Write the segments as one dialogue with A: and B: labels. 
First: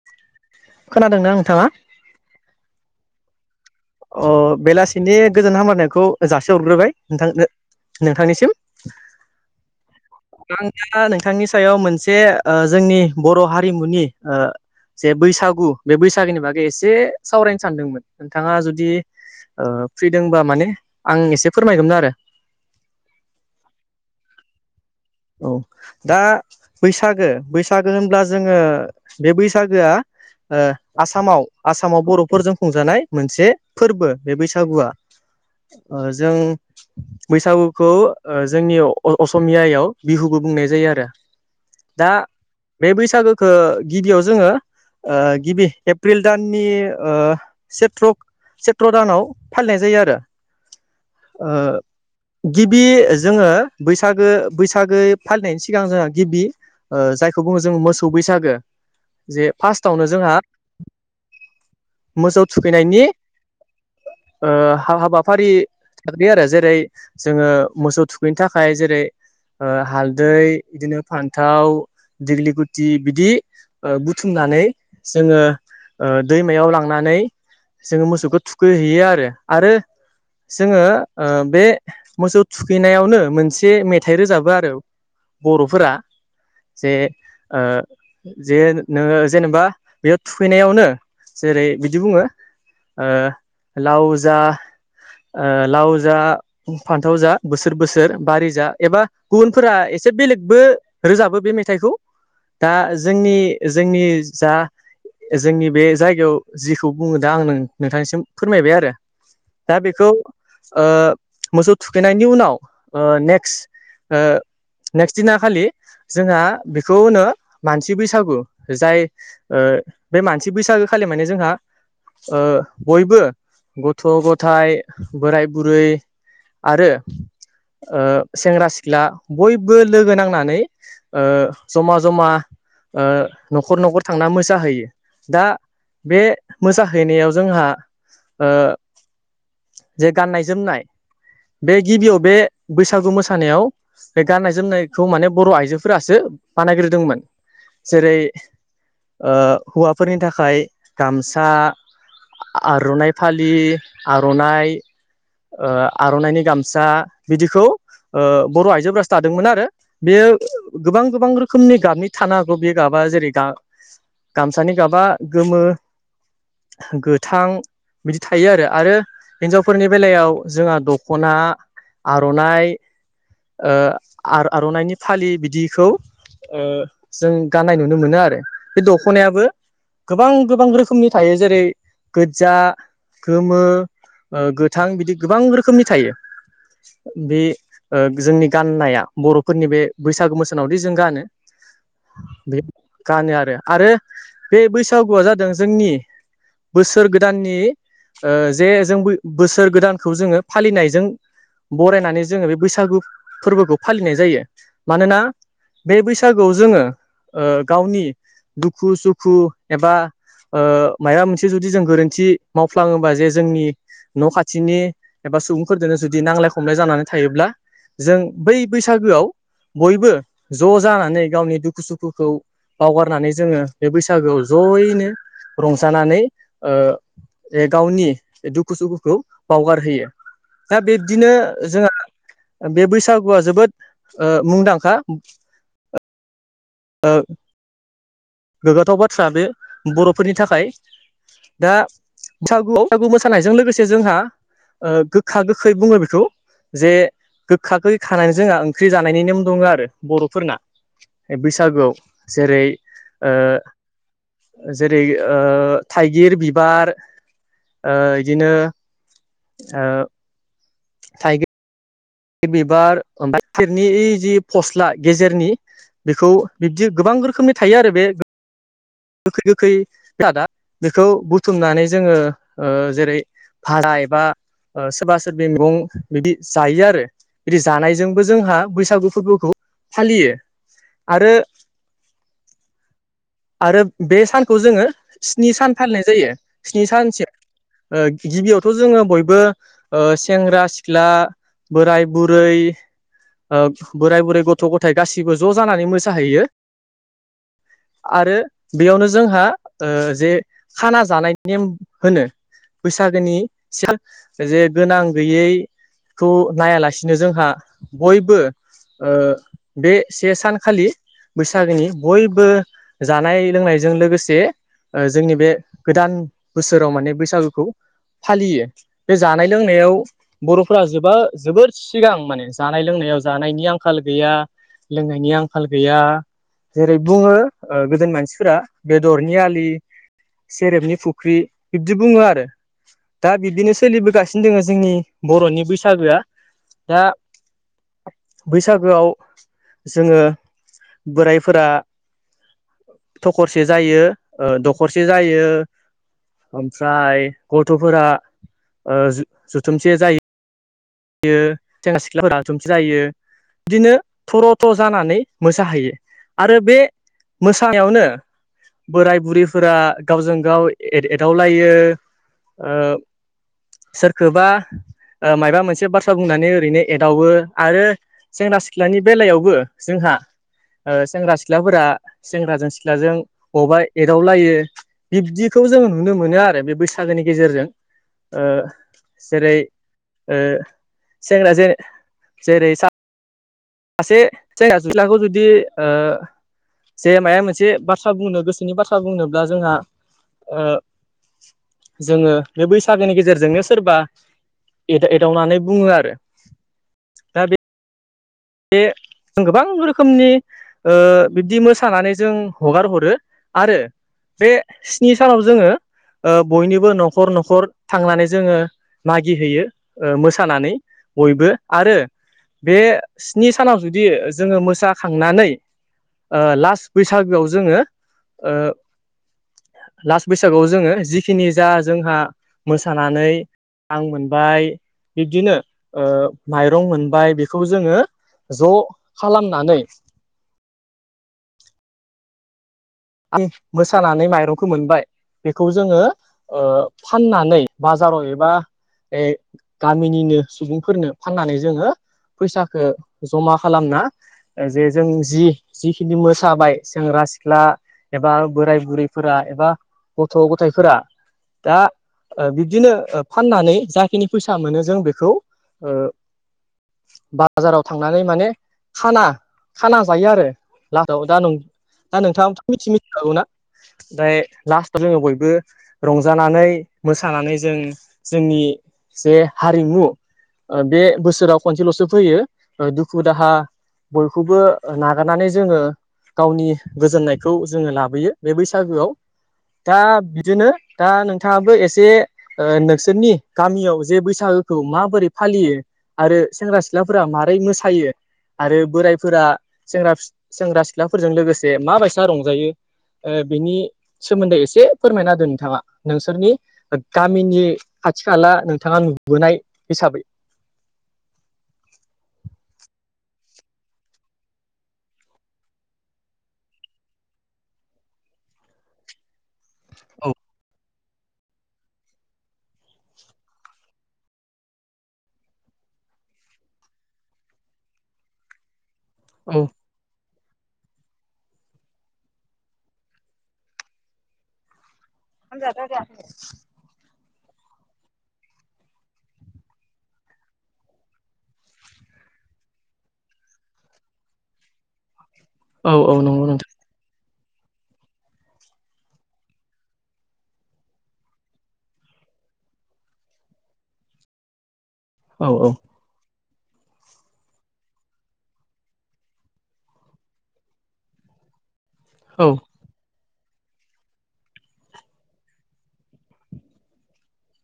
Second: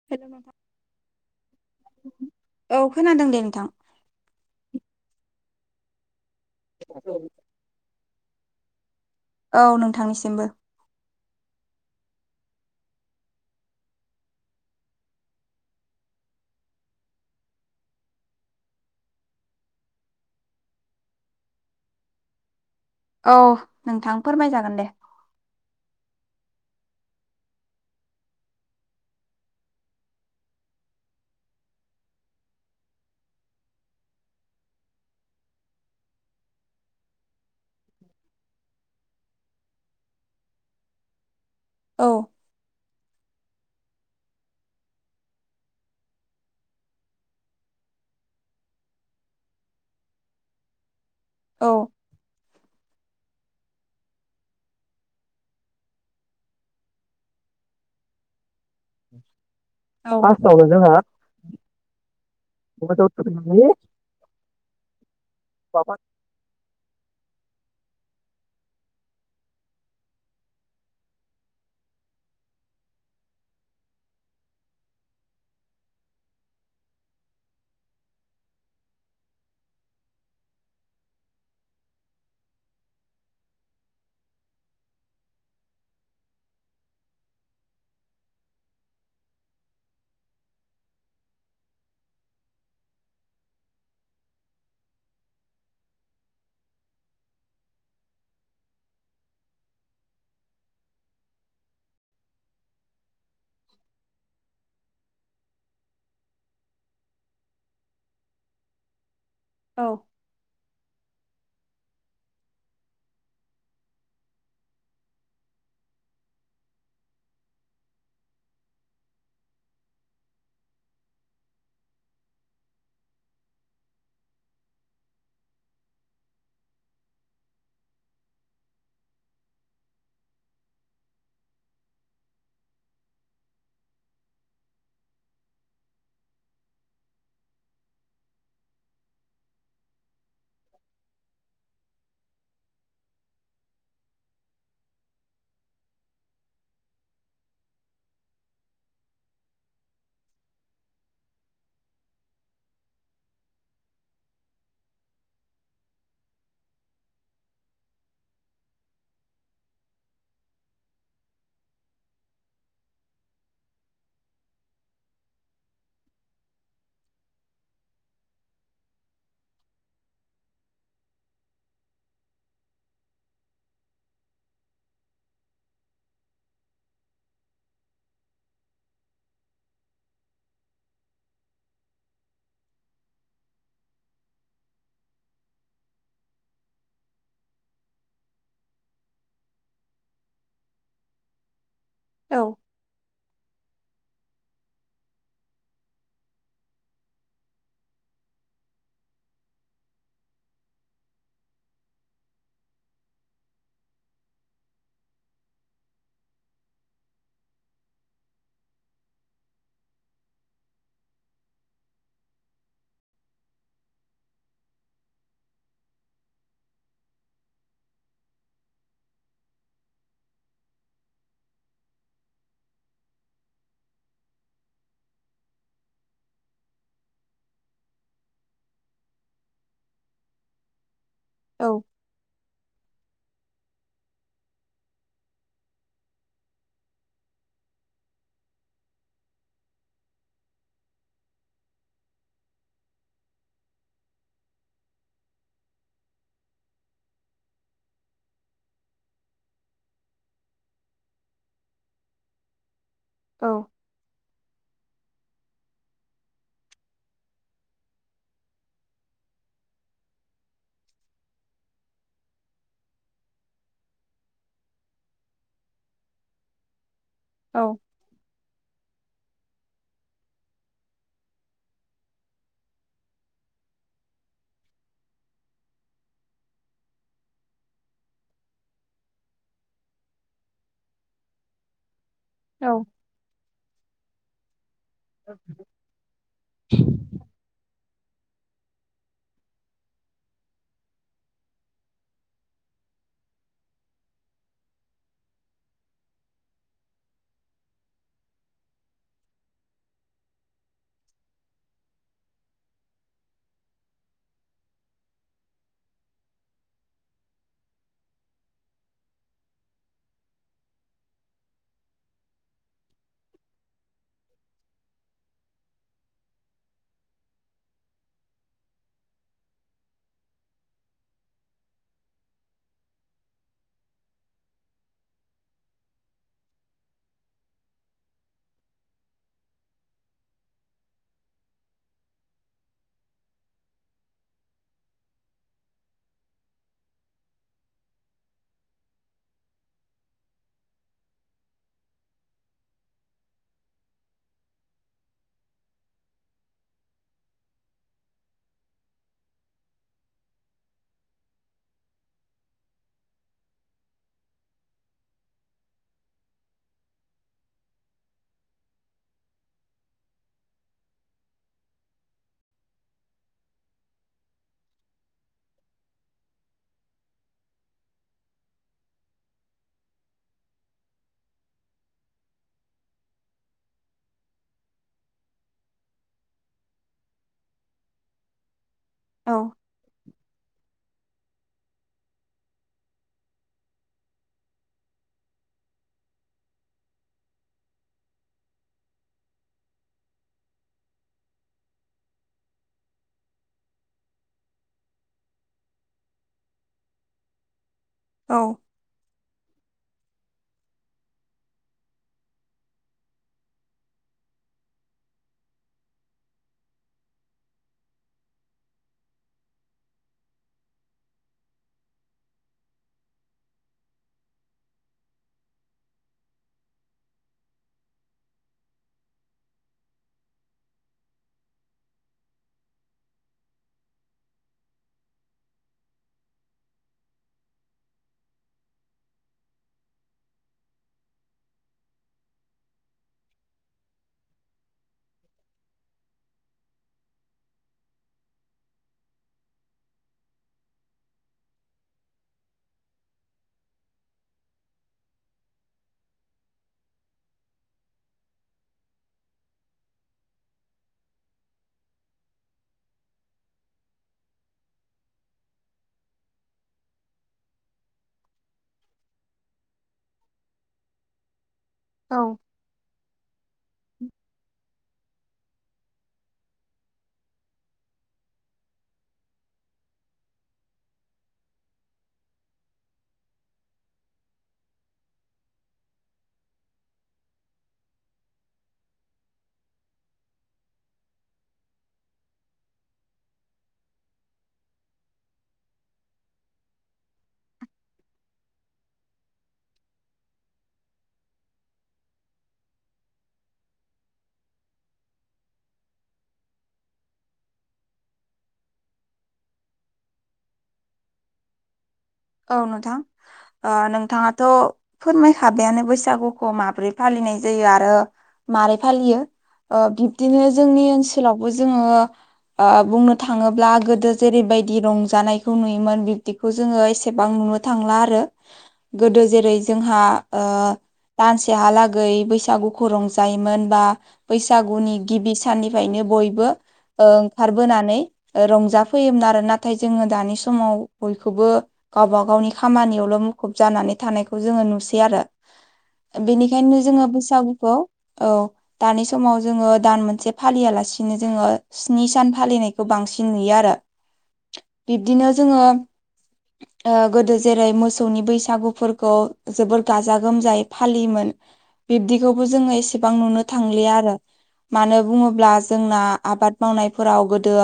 A: [unintelligible]
B: खोनादोंना नोंथाङा?
A: औ खोनादों दे नोंथां
B: अ बेलासिनि गोजोन हामब्लायनायखौ जासि हरग्रोबाय नोंथांनो नोंथांनिसिम
A: औ नोंथांनिसिमबो
B: नोंथाङा नोंथांनि सायाव मोनसे ओ जोंनि बर' हारिमुनि ओ जे बैसागु बे बैसागुनि बागै एसे सावरायनो सानदोंमोन नोंथाङा जुदि जुदि ओ फ्रिदोंबा माने आं एसे फोरमायगौमोन आरो।
A: औ नोंथां फोरमायजागोन दे ‌।
B: औ दा बैसागो बैसागो होनब्ला जोङो बे बैसागोआ ओ आसामाव आसामाव बर'फोरजों खुंजानाय मोनसे फोरबो बे बैसागुआ। ओ जों बैसागुखौ ओ जोंनि असमियायाव बिहुबो बुंनाय जायो आरो
A: औ
B: दा बे बैसागोखौ गिबियाव जोङो ओ गिबि एप्रिल दाननि ओ सेथ्रक सेथ्र' दानाव फालिनाय जायो आरो। ओ
A: औ
B: गिबि जोङो बैसागो बैसागो फालिनायनि सिगां जोंहा गिबि ओ जायखौ बुङो जों मोसौ बैसागो जे फार्स्टआवनो
A: औ
B: जोंहा
A: फार्स्टआवनो जोंहा
B: मोजौ थुखैनायनि
A: मोसौ थुखैनायनि
B: ओ हाबाफारि
A: माबा
B: आरो जेरै जोङो मोसौ थुखैनो थाखाय जेरै ओ हालदै बिदिनो फान्थाव दिग्लि गुथि बिदि ओ बुथुमनानै जोङो ओ दैमायाव लांनानै जोङो मोसौखौ थुखैहैयो आरो आरो जोङो ओ बे मोसौ थुखैनायावनो मोनसे मेथ थाइ रोजाबो आरो बर'फोरा जे ओ जे नोङो जेनेबा बेयाव थुखैनायावनो जेरै बिदि बुङो ओ लावजा ओ लाव जा फान्थाव जा बोसोर बोसोर बारि जा एबा गुबुनफोरा एसे बेलेगबो रोजाबो बे मेथाइखौ दा जोंनि जोंनि जा जोंनि बे जायगायाव जिखौ बुङो दा आं नोंथांनिसिम फोरमायबाय आरो। दा
A: औ
B: बेखौ ओ मोसौ थुखैनायनि उनाव ओ नेक्स्ट ओ नेक्स्ट दिना खालि जोंहा बेखौ होनो मानसि बैसागु जाय ओ बे मानसि बैसागो खालि माने जोंहा ओ बयबो गथ' गथाय बोराय बुरै आरो ओ सेंग्रा सिख्ला बयबो लोगो नांनानै ओ जमा जमा ओ न'खर न'खर थांना मोसाहैयो दा बे मोसाहैनायाव जोंहा ओ जे गाननाय जोमनाय बे गिबियाव बे बैसागु मोसा सानायाव बे गाननाय जोमनायखौ माने बर' आइजोफोरासो बानायग्रोदोंमोन। जेरै ओ हौवाफोरनि थाखाय गामसा आर'नाइ फालि आर'नाइ ओ आर'नाइनि गामसा बिदिखौ ओ बर' आइजोफोरासो थादोंमोन आरो बेयो गोबां गोबां रोखोमनि गाबनि थानो हागौ बे गाबा जेरै गा गामसानि गाबा गोमो गोथां। बिदि थायो आरो आरो हिनजावफोरनि बेलायाव जोंहा दख'ना आर'नाइ ओ आर आर'नाइनि फालि बिदिखौ जों गाननाय नुनो मोनो आरो बे दख'नायाबो गोबां गोबां रोखोमनि थायो जेरै गोजजा गोमो गोथां बिदि गोबां रोखोमनि थायो। बे ओ जोंनि गाननाया बर'फोरनि बे बैसागु बोसोनावदि जों गानो।
A: औ
B: बे गानो आरो आरो बे बैसागुआ जादों जोंनि बोसोर गोदाननि ओ जे जों बोसोर गोदानखौ जोङो फालिनायजों बरायनानै जोङो बे बोसोर बैसागु फोरबोखौ फालिनाय जायो मानोना बे बैसागुआव जोङो ओ गावनि दुखु सुखु एबा ओ माबा मोनसे जुदि जों गोरोन्थि मावफ्लाङोबा जे जोंनि न' खाथिनि एबा सुबुंफोरजों जुदि नांलाय खमलाय जानानै थायोब्ला जों बै बैसागोआव बयबो ज' जानानै गावनि दुखु सुखुखौ। बावगारनानै जोङो बे बैसागोआव जयैनो रंजानानै ओ जे गावनि दुखु सुखुखौ बावगारहोयो। दा बिब्दिनो
A: औ
B: जोंहा बे बैसागुआ जोबोद ओ मुंदांखा। ओ। गोग्गाथाव बाथ्रा बे बर'फोरनि थाखाय। दा बैसागु बैसागु मोसानायजों लोगोसे जोंहा ओ गोखा गोखै बुङो बेखौ। जे गोखा गै खानानै जोंहा ओंख्रि जानायनि नेम दङ आरो बर'फोरना। बैसागुआव जेरै ओ
A: औ
B: जेरै थाइगिर बिबार ओ बिदिनो ओ थायगिर। बिबार ओमफाय गाइखेरनिइ जि फस्ला गेजेरनि बेखौ बिब्दि गोबां रोखोम रोखोमनि थायो
A: औ
B: आरो बे। गोखै गोखै जादा बेखौ बुथुमनानै जोङो ओ जेरै भारा एबा ओ सोरबा सोरबि मैगं बिदि जायो आरो। बिदि जानायजोंबो जोंहा बैसागु फोरबोखौ फालियो आरो
A: औ।
B: आरो बे सानखौ जोङो स्नि सान फालिनाय जायो स्नि सानसिम। ओ गिबियावथ' जोङो बयबो सेंग्रा सिख्ला बोराय बुरै। ओ बोराय बुरै गथ' गथाय गासिबो ज' जानानै मोसा होयो। आरो बेयावनो जोंहा ओ जे खाना जानायनि नेम होनो। बैसागोनि सिं जे गोनां गैयै खौ नायालासिनो जोंहा बयबो ओ बे से सानखालि बैसागोनि बयबो जानाय लोंनायजों लोगोसे ओ जोंनि बे गोदान बोसोराव माने बैसागुखौ फालियो। बे जानाय लोंनायाव बर'फोरा जोबा जोबोद सिगां माने जानाय लोंनायाव जानायनि आंखाल गैया। लोंनायनि आंखाल गैया जेरै बुङो ओ गोदोनि मानसिफोरा बेदरनि आलि। सेरेबनि फुख्रि बिब्दि बुङो आरो। दा बिब्दिनो सोलिबोगासिनो दङ जोंनि बर'नि बैसागोआ दा बैसागोआव जोङो बोरायफोरा थखरसे जायो दखरसे जायो। ओमफ्राय गथ'फोरा ओ जुथुमसे जायो। यो सेंग्रा सिख्लाफोरा जुथुमसे जायो। बिदिनो थर' थर' जानानै मोसाहैयो आरो बे मोसानायावनो। बोराइ बुरिफोरा गावजों गाव एदावलायो ओ सोरखौबा ओ मायबा मोन से बाथ्रा बुंनानै ओरैनो एदावो आरो सेंग्रा सिख्लानि बेलायावबो जोंहा। ओ सेंग्रा सिख्लाफोरा सेंग्राजों सिख्लाजों बबावबा एदावलायो बिब्दिखौ जोङो नुनो मोनो आरो बे बैसागोनि गेजेरजों ओ
A: औ
B: जेरै ओ सेंग्रा जे जेरै सा सासे सेंग्रा-सिख्लाखौ जुदि ओ जे माया मोनसे बाथ्रा बुंनो गोसोनि बाथ्रा बुंनोब्ला जोंहा ओ जोङो बे बैसागोनि गेजेरजोंनो सोरबा एदा-एदावनानै बुङो आरो
A: औ
B: बे जों गोबां रोखोमनि ओ बिब्दि मोसानानै जों हगार हरो आरो बे स्नि सानाव जोङो ओ बयनिबो न'खर न'खर थांनानै जोङो मागिहैयो ओ मोसानानै बयबो आरो बे स्नि सानाव जुदि जोङो मोसाखांनानै ओ लास्ट बैसागोआव जोङो ओ लास बैसागुआव जोङो जिखिनि जा जोंहा मोसानानै रां मोनबाय बिब्दिनो ओ माइरं मोनबाय बेखौ जोङो ज' खालामनानै आं मोसानानै माइरंखौ मोनबाय बेखौ जोङो ओ फाननानै बाजाराव एबा ए गामिनिनो सुबुंफोरनो फाननानै जोङो फैसाखो जमा खालामना जे जों जि जिखिनि मोसाबाय जों सेंग्रा-सिख्ला एबा बोराय बुरैफोरा एबा गथ' गथायाइफोरा दा ओ बिब्दिनो फाननानै जाखिनि फैसा मोनो जों बेखौ ओ बाजाराव थांनानै माने खाना खाना जायो आरो लासथाव दा नों
A: औ
B: नोंथाङाबोथ' मिथि मिथिखागौना ओमफ्राय लास्टआव जोङो बयबो रंजानानै-मोसानानै जों जोंनि जे हारिमु ओ बे बोसोराव खनसेल'सो फैयो ओ दुखु-दाहा बयखौबो नागारनानै जोङो गावनि गोजोननाय खौ जोङो लाबोयो बे बैसागोआव दा बिदिनो दा नोंथाङाबो एसे ओ नोंसोरनि गामियाव जे बैसागोखौ माबोरै फालियो आरो सेंग्रा-सिख्लाफोरा मारै मोसायो आरो बोराइफोरा सेंग्रा-सेंग्रा-सिख्लाफोरजों लोगोसे माबायसा रंजायो ओ बिनि सोमोन्दै एसे फोरमायना होदो नोंथाङा नोंसोरनि गामिनि खाथि-खाला नोंथाङा नुबोनाय हिसाबै
A: औ नोंथां अ नोंथाङाथ' फोरमायखाबायानो बैसागुखौ माब्रै फालिनाय जायो आरो मारै फालियो ओ
B: औ
A: बिब्दिनो जोंनि ओनसोलावबो जोङो ओ बुंनो थाङोब्ला गोदो जेरैबायदि रंजानायखौ नुयोमोन बिब्दिखौ जोङो एसे एसेबां नुनो थांला आरो गोदो
B: औ
A: जेरै जोंहा ओ दानसेहालागै बैसागुखौ रंजायोमोन बा बैसागुनि गिबि साननिफ्रायनो बयबो ओंखार बोनानै रंजाफैयोमोन आरो नाथाय जोङो दानि समाव बयखौबो गावबा गावनि खामानियावल' मुखुब जानानै थानायखौ जोङो नुसै आरो
B: औ औ नंगौ नोंथां
A: बेनिखायनो जोङो बैसागुखौ औ दानि समाव जोङो दान मोनसे फालियालासिनो जोङो स्नि सान फालिनायखौ बांसिन नुयो आरो बिब्दिनो
B: औ औ
A: जोङो ओ गोदो जेरै मोसौनि बैसागुफोरखौ जोबोर गाजा गोमजायै फालियोमोन बिब्दिखौबो
B: औ
A: जोङो एसेबां नुनो थांलिया आरो मानो बुङोब्ला जोंना आबाद मावनायफोराव गोदो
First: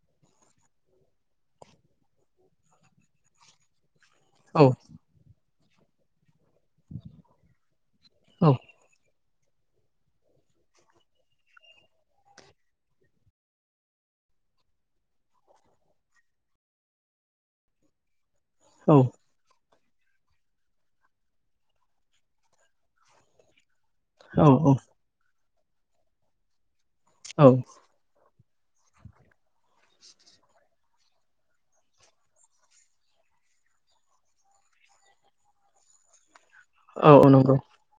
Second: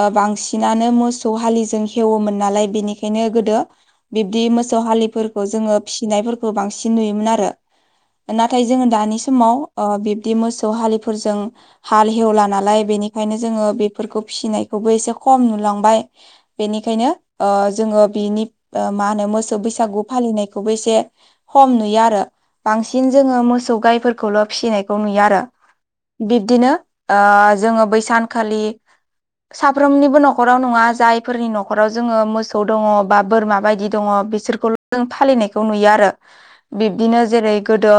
A: ओ बांसिनानो मोसौ हालिजों हेवोमोन नालाय बेनिखा बेखायनो गोदो बिब्दि
B: औ
A: मोसौ हालिफोरखौ जोङो फिसिनायफोरखौ खौ बांसिन नुयोमोन आरो नाथाय जोङो दानि समाव ओ बिब्दि मोसौ हालिफोरजों हाल हेवला नालाय बेनिखायनो जोङो बेफोरखौ फिसिनायखौबो एसे खम नुलांबाय बेनिखायनो ओ जोङो बिनि
B: औ
A: मा होनो मोसौ बैसागु फालिनाय खोबो एसे खम नुयो आरो बांसगन जोङो मोसौ गायखौ फोरखौल फिसिनायखौ नुयो आरो बिबदिनो ओ
B: औ
A: जोङो बैसागु खालि साफ्रोमनिबो न'खराव नङा जायफोरनि न'खराव जोङो मोसौ मोसौ दङ बा बोरमा बायदि दङ बिसोरखौ जों फालिनायखौ नुयो आरो
B: औ
A: बिब्दिनो
B: औ
A: जेरै
B: नंगौ
A: गोदो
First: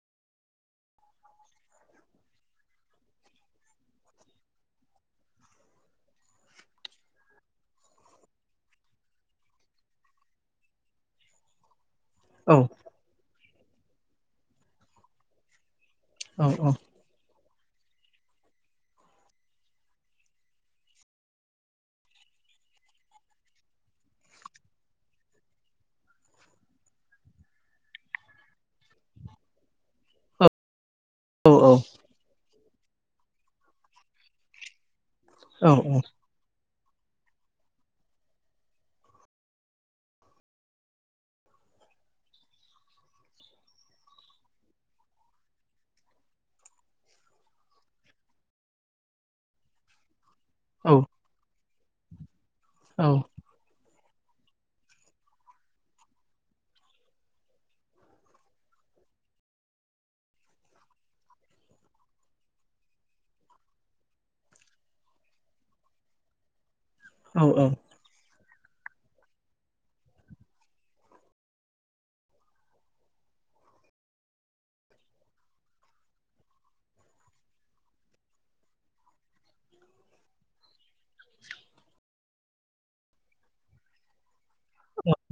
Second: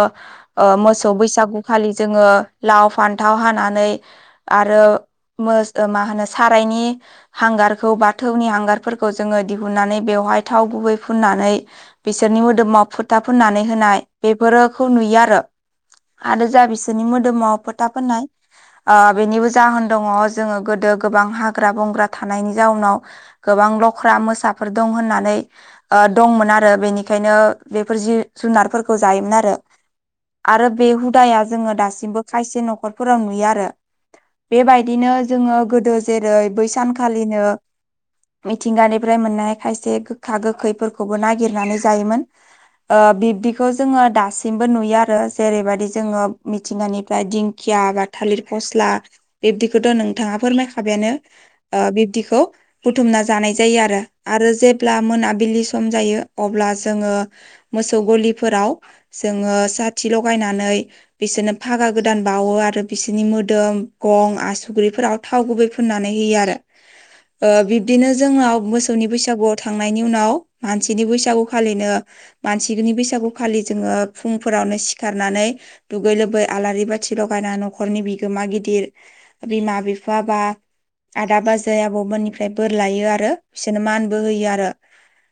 A: ओ मोसौ बैसागुखालि जोङो लाव फान्थाव हानानै आरो मो मा होनो सारायनि हांगारखौ बाथौनि हांगारफोरखौ जोङो दिहुननानै बेवहाय थाव गुबै फुननानै बिसोरनि
B: औ
A: मोदोमाव फु खोथा फोननानै होनाय बेफोरोखौ नुयो आरो
B: औ
A: आरो जा बिसोरनि मोदोमाव था फोनाय ओ बेनिबो जाहोन दङ जोङो गोदो गोबां हाग्रा बंग्रा थानायनि जाउनाव गोबां लख्रा मोसाफोर दं होननानै ओ दंमोन आरो बेनिखायनो बेफोर जिब जुनारफोरखौ जायोमोन आरो आरो बे हुदाया जोङो दासिमबो खायसे न'खरफोराव नुयो आरो बेबायदिनो जोङो
B: औ
A: गोदो
B: औ
A: जेरै बैसानखालिनो मिथिंगानिफ्राय मोननाय खायसे गोखा गोखैफोरखौबो नागिरनानै जायोमोन ओ बिब्दिखौ जोङो दासिमबो नुयो आरो जेरैबायदि जोङो मिथिंगानिफ्राय दिं खिया बा थालिर फस्ला बिबदिखौथ' नोंथाङा फोरमाय
B: औ
A: खाबायानो ओ बिब्दिखौ
B: औ
A: बुथुमना जा जानाय जायो आरो आरो जेब्ला मोनाबिलि सम जायो अब्ला जोङो मोसौ गलिफोराव जोङो साथि लगायनानै बिसोरनो फागा गोदान बावो आरो बिसोरनि मोदोम गं आसुग्रिफोराव थाव गुबै फुननानै होयो आरो
B: [inaudible]
A: ओ बिब्दिनो जोंनाव मोसौनि बैसागुआव थांनायनि उनाव मानसिनि बैसागुखालिनो मानसिनि बैसागु फालि जोङो फुंफोरावनो सिखारनानै दुगै लोबै आलारि बाथि लगायना न'खरनि बिगोमा गिदिर बिमा बिफा बा आदा बाजै आब'मोननिफ्राय बोर लायो आरो बिसोरनो मानबो होयो आरो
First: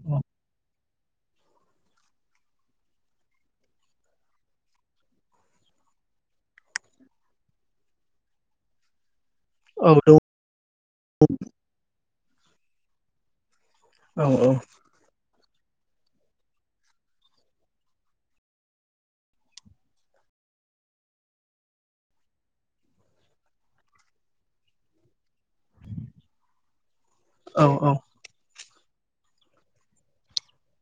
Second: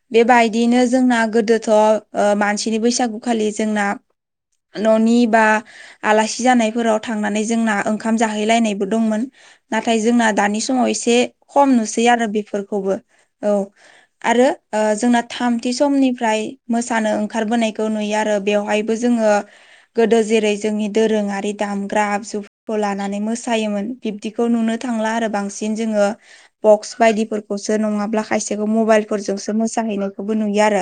B: औ
A: बेबायदिनो जोंना गोदोथ' ओ मानसिनि बैसागुखालि जोंना न'नि बा आलासि जानायफोराव थांनानै जोंना ओंखाम जाहैलायनायबो दंमोन
B: औ
A: नाथाय
B: दं
A: जोंना दानि समाव एसे खम नुसै आरो बेफोरखौबो औ
B: औ
A: आरो ओ जोंना थामथि समनिफ्राय मोसानो ओंखारबोनायखौ नुयो आरो बेवहायबो जोङो गोदो जेरै जोंनि दोरोङारि दामग्रा आगजु लानानै मोसायोमोन बिब्दिखौ नुनो थांला आरो बांसिन जोङो बक्स
B: औ
A: बायदिफोरखौसो
B: औ
A: नङाब्ला खायसेखौ मबाइलफोरजोंसो मोसाहैनायखौबो नुयो आरो।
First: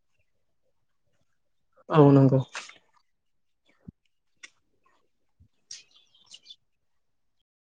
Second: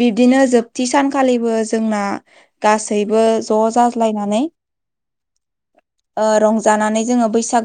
A: बिब्दिनो जोबथि सानखालिबो
B: औ
A: जोंना
B: नंगौ
A: गासै गासैबो ज' जाज्लायनानै रंजानानै जोङो बैसागु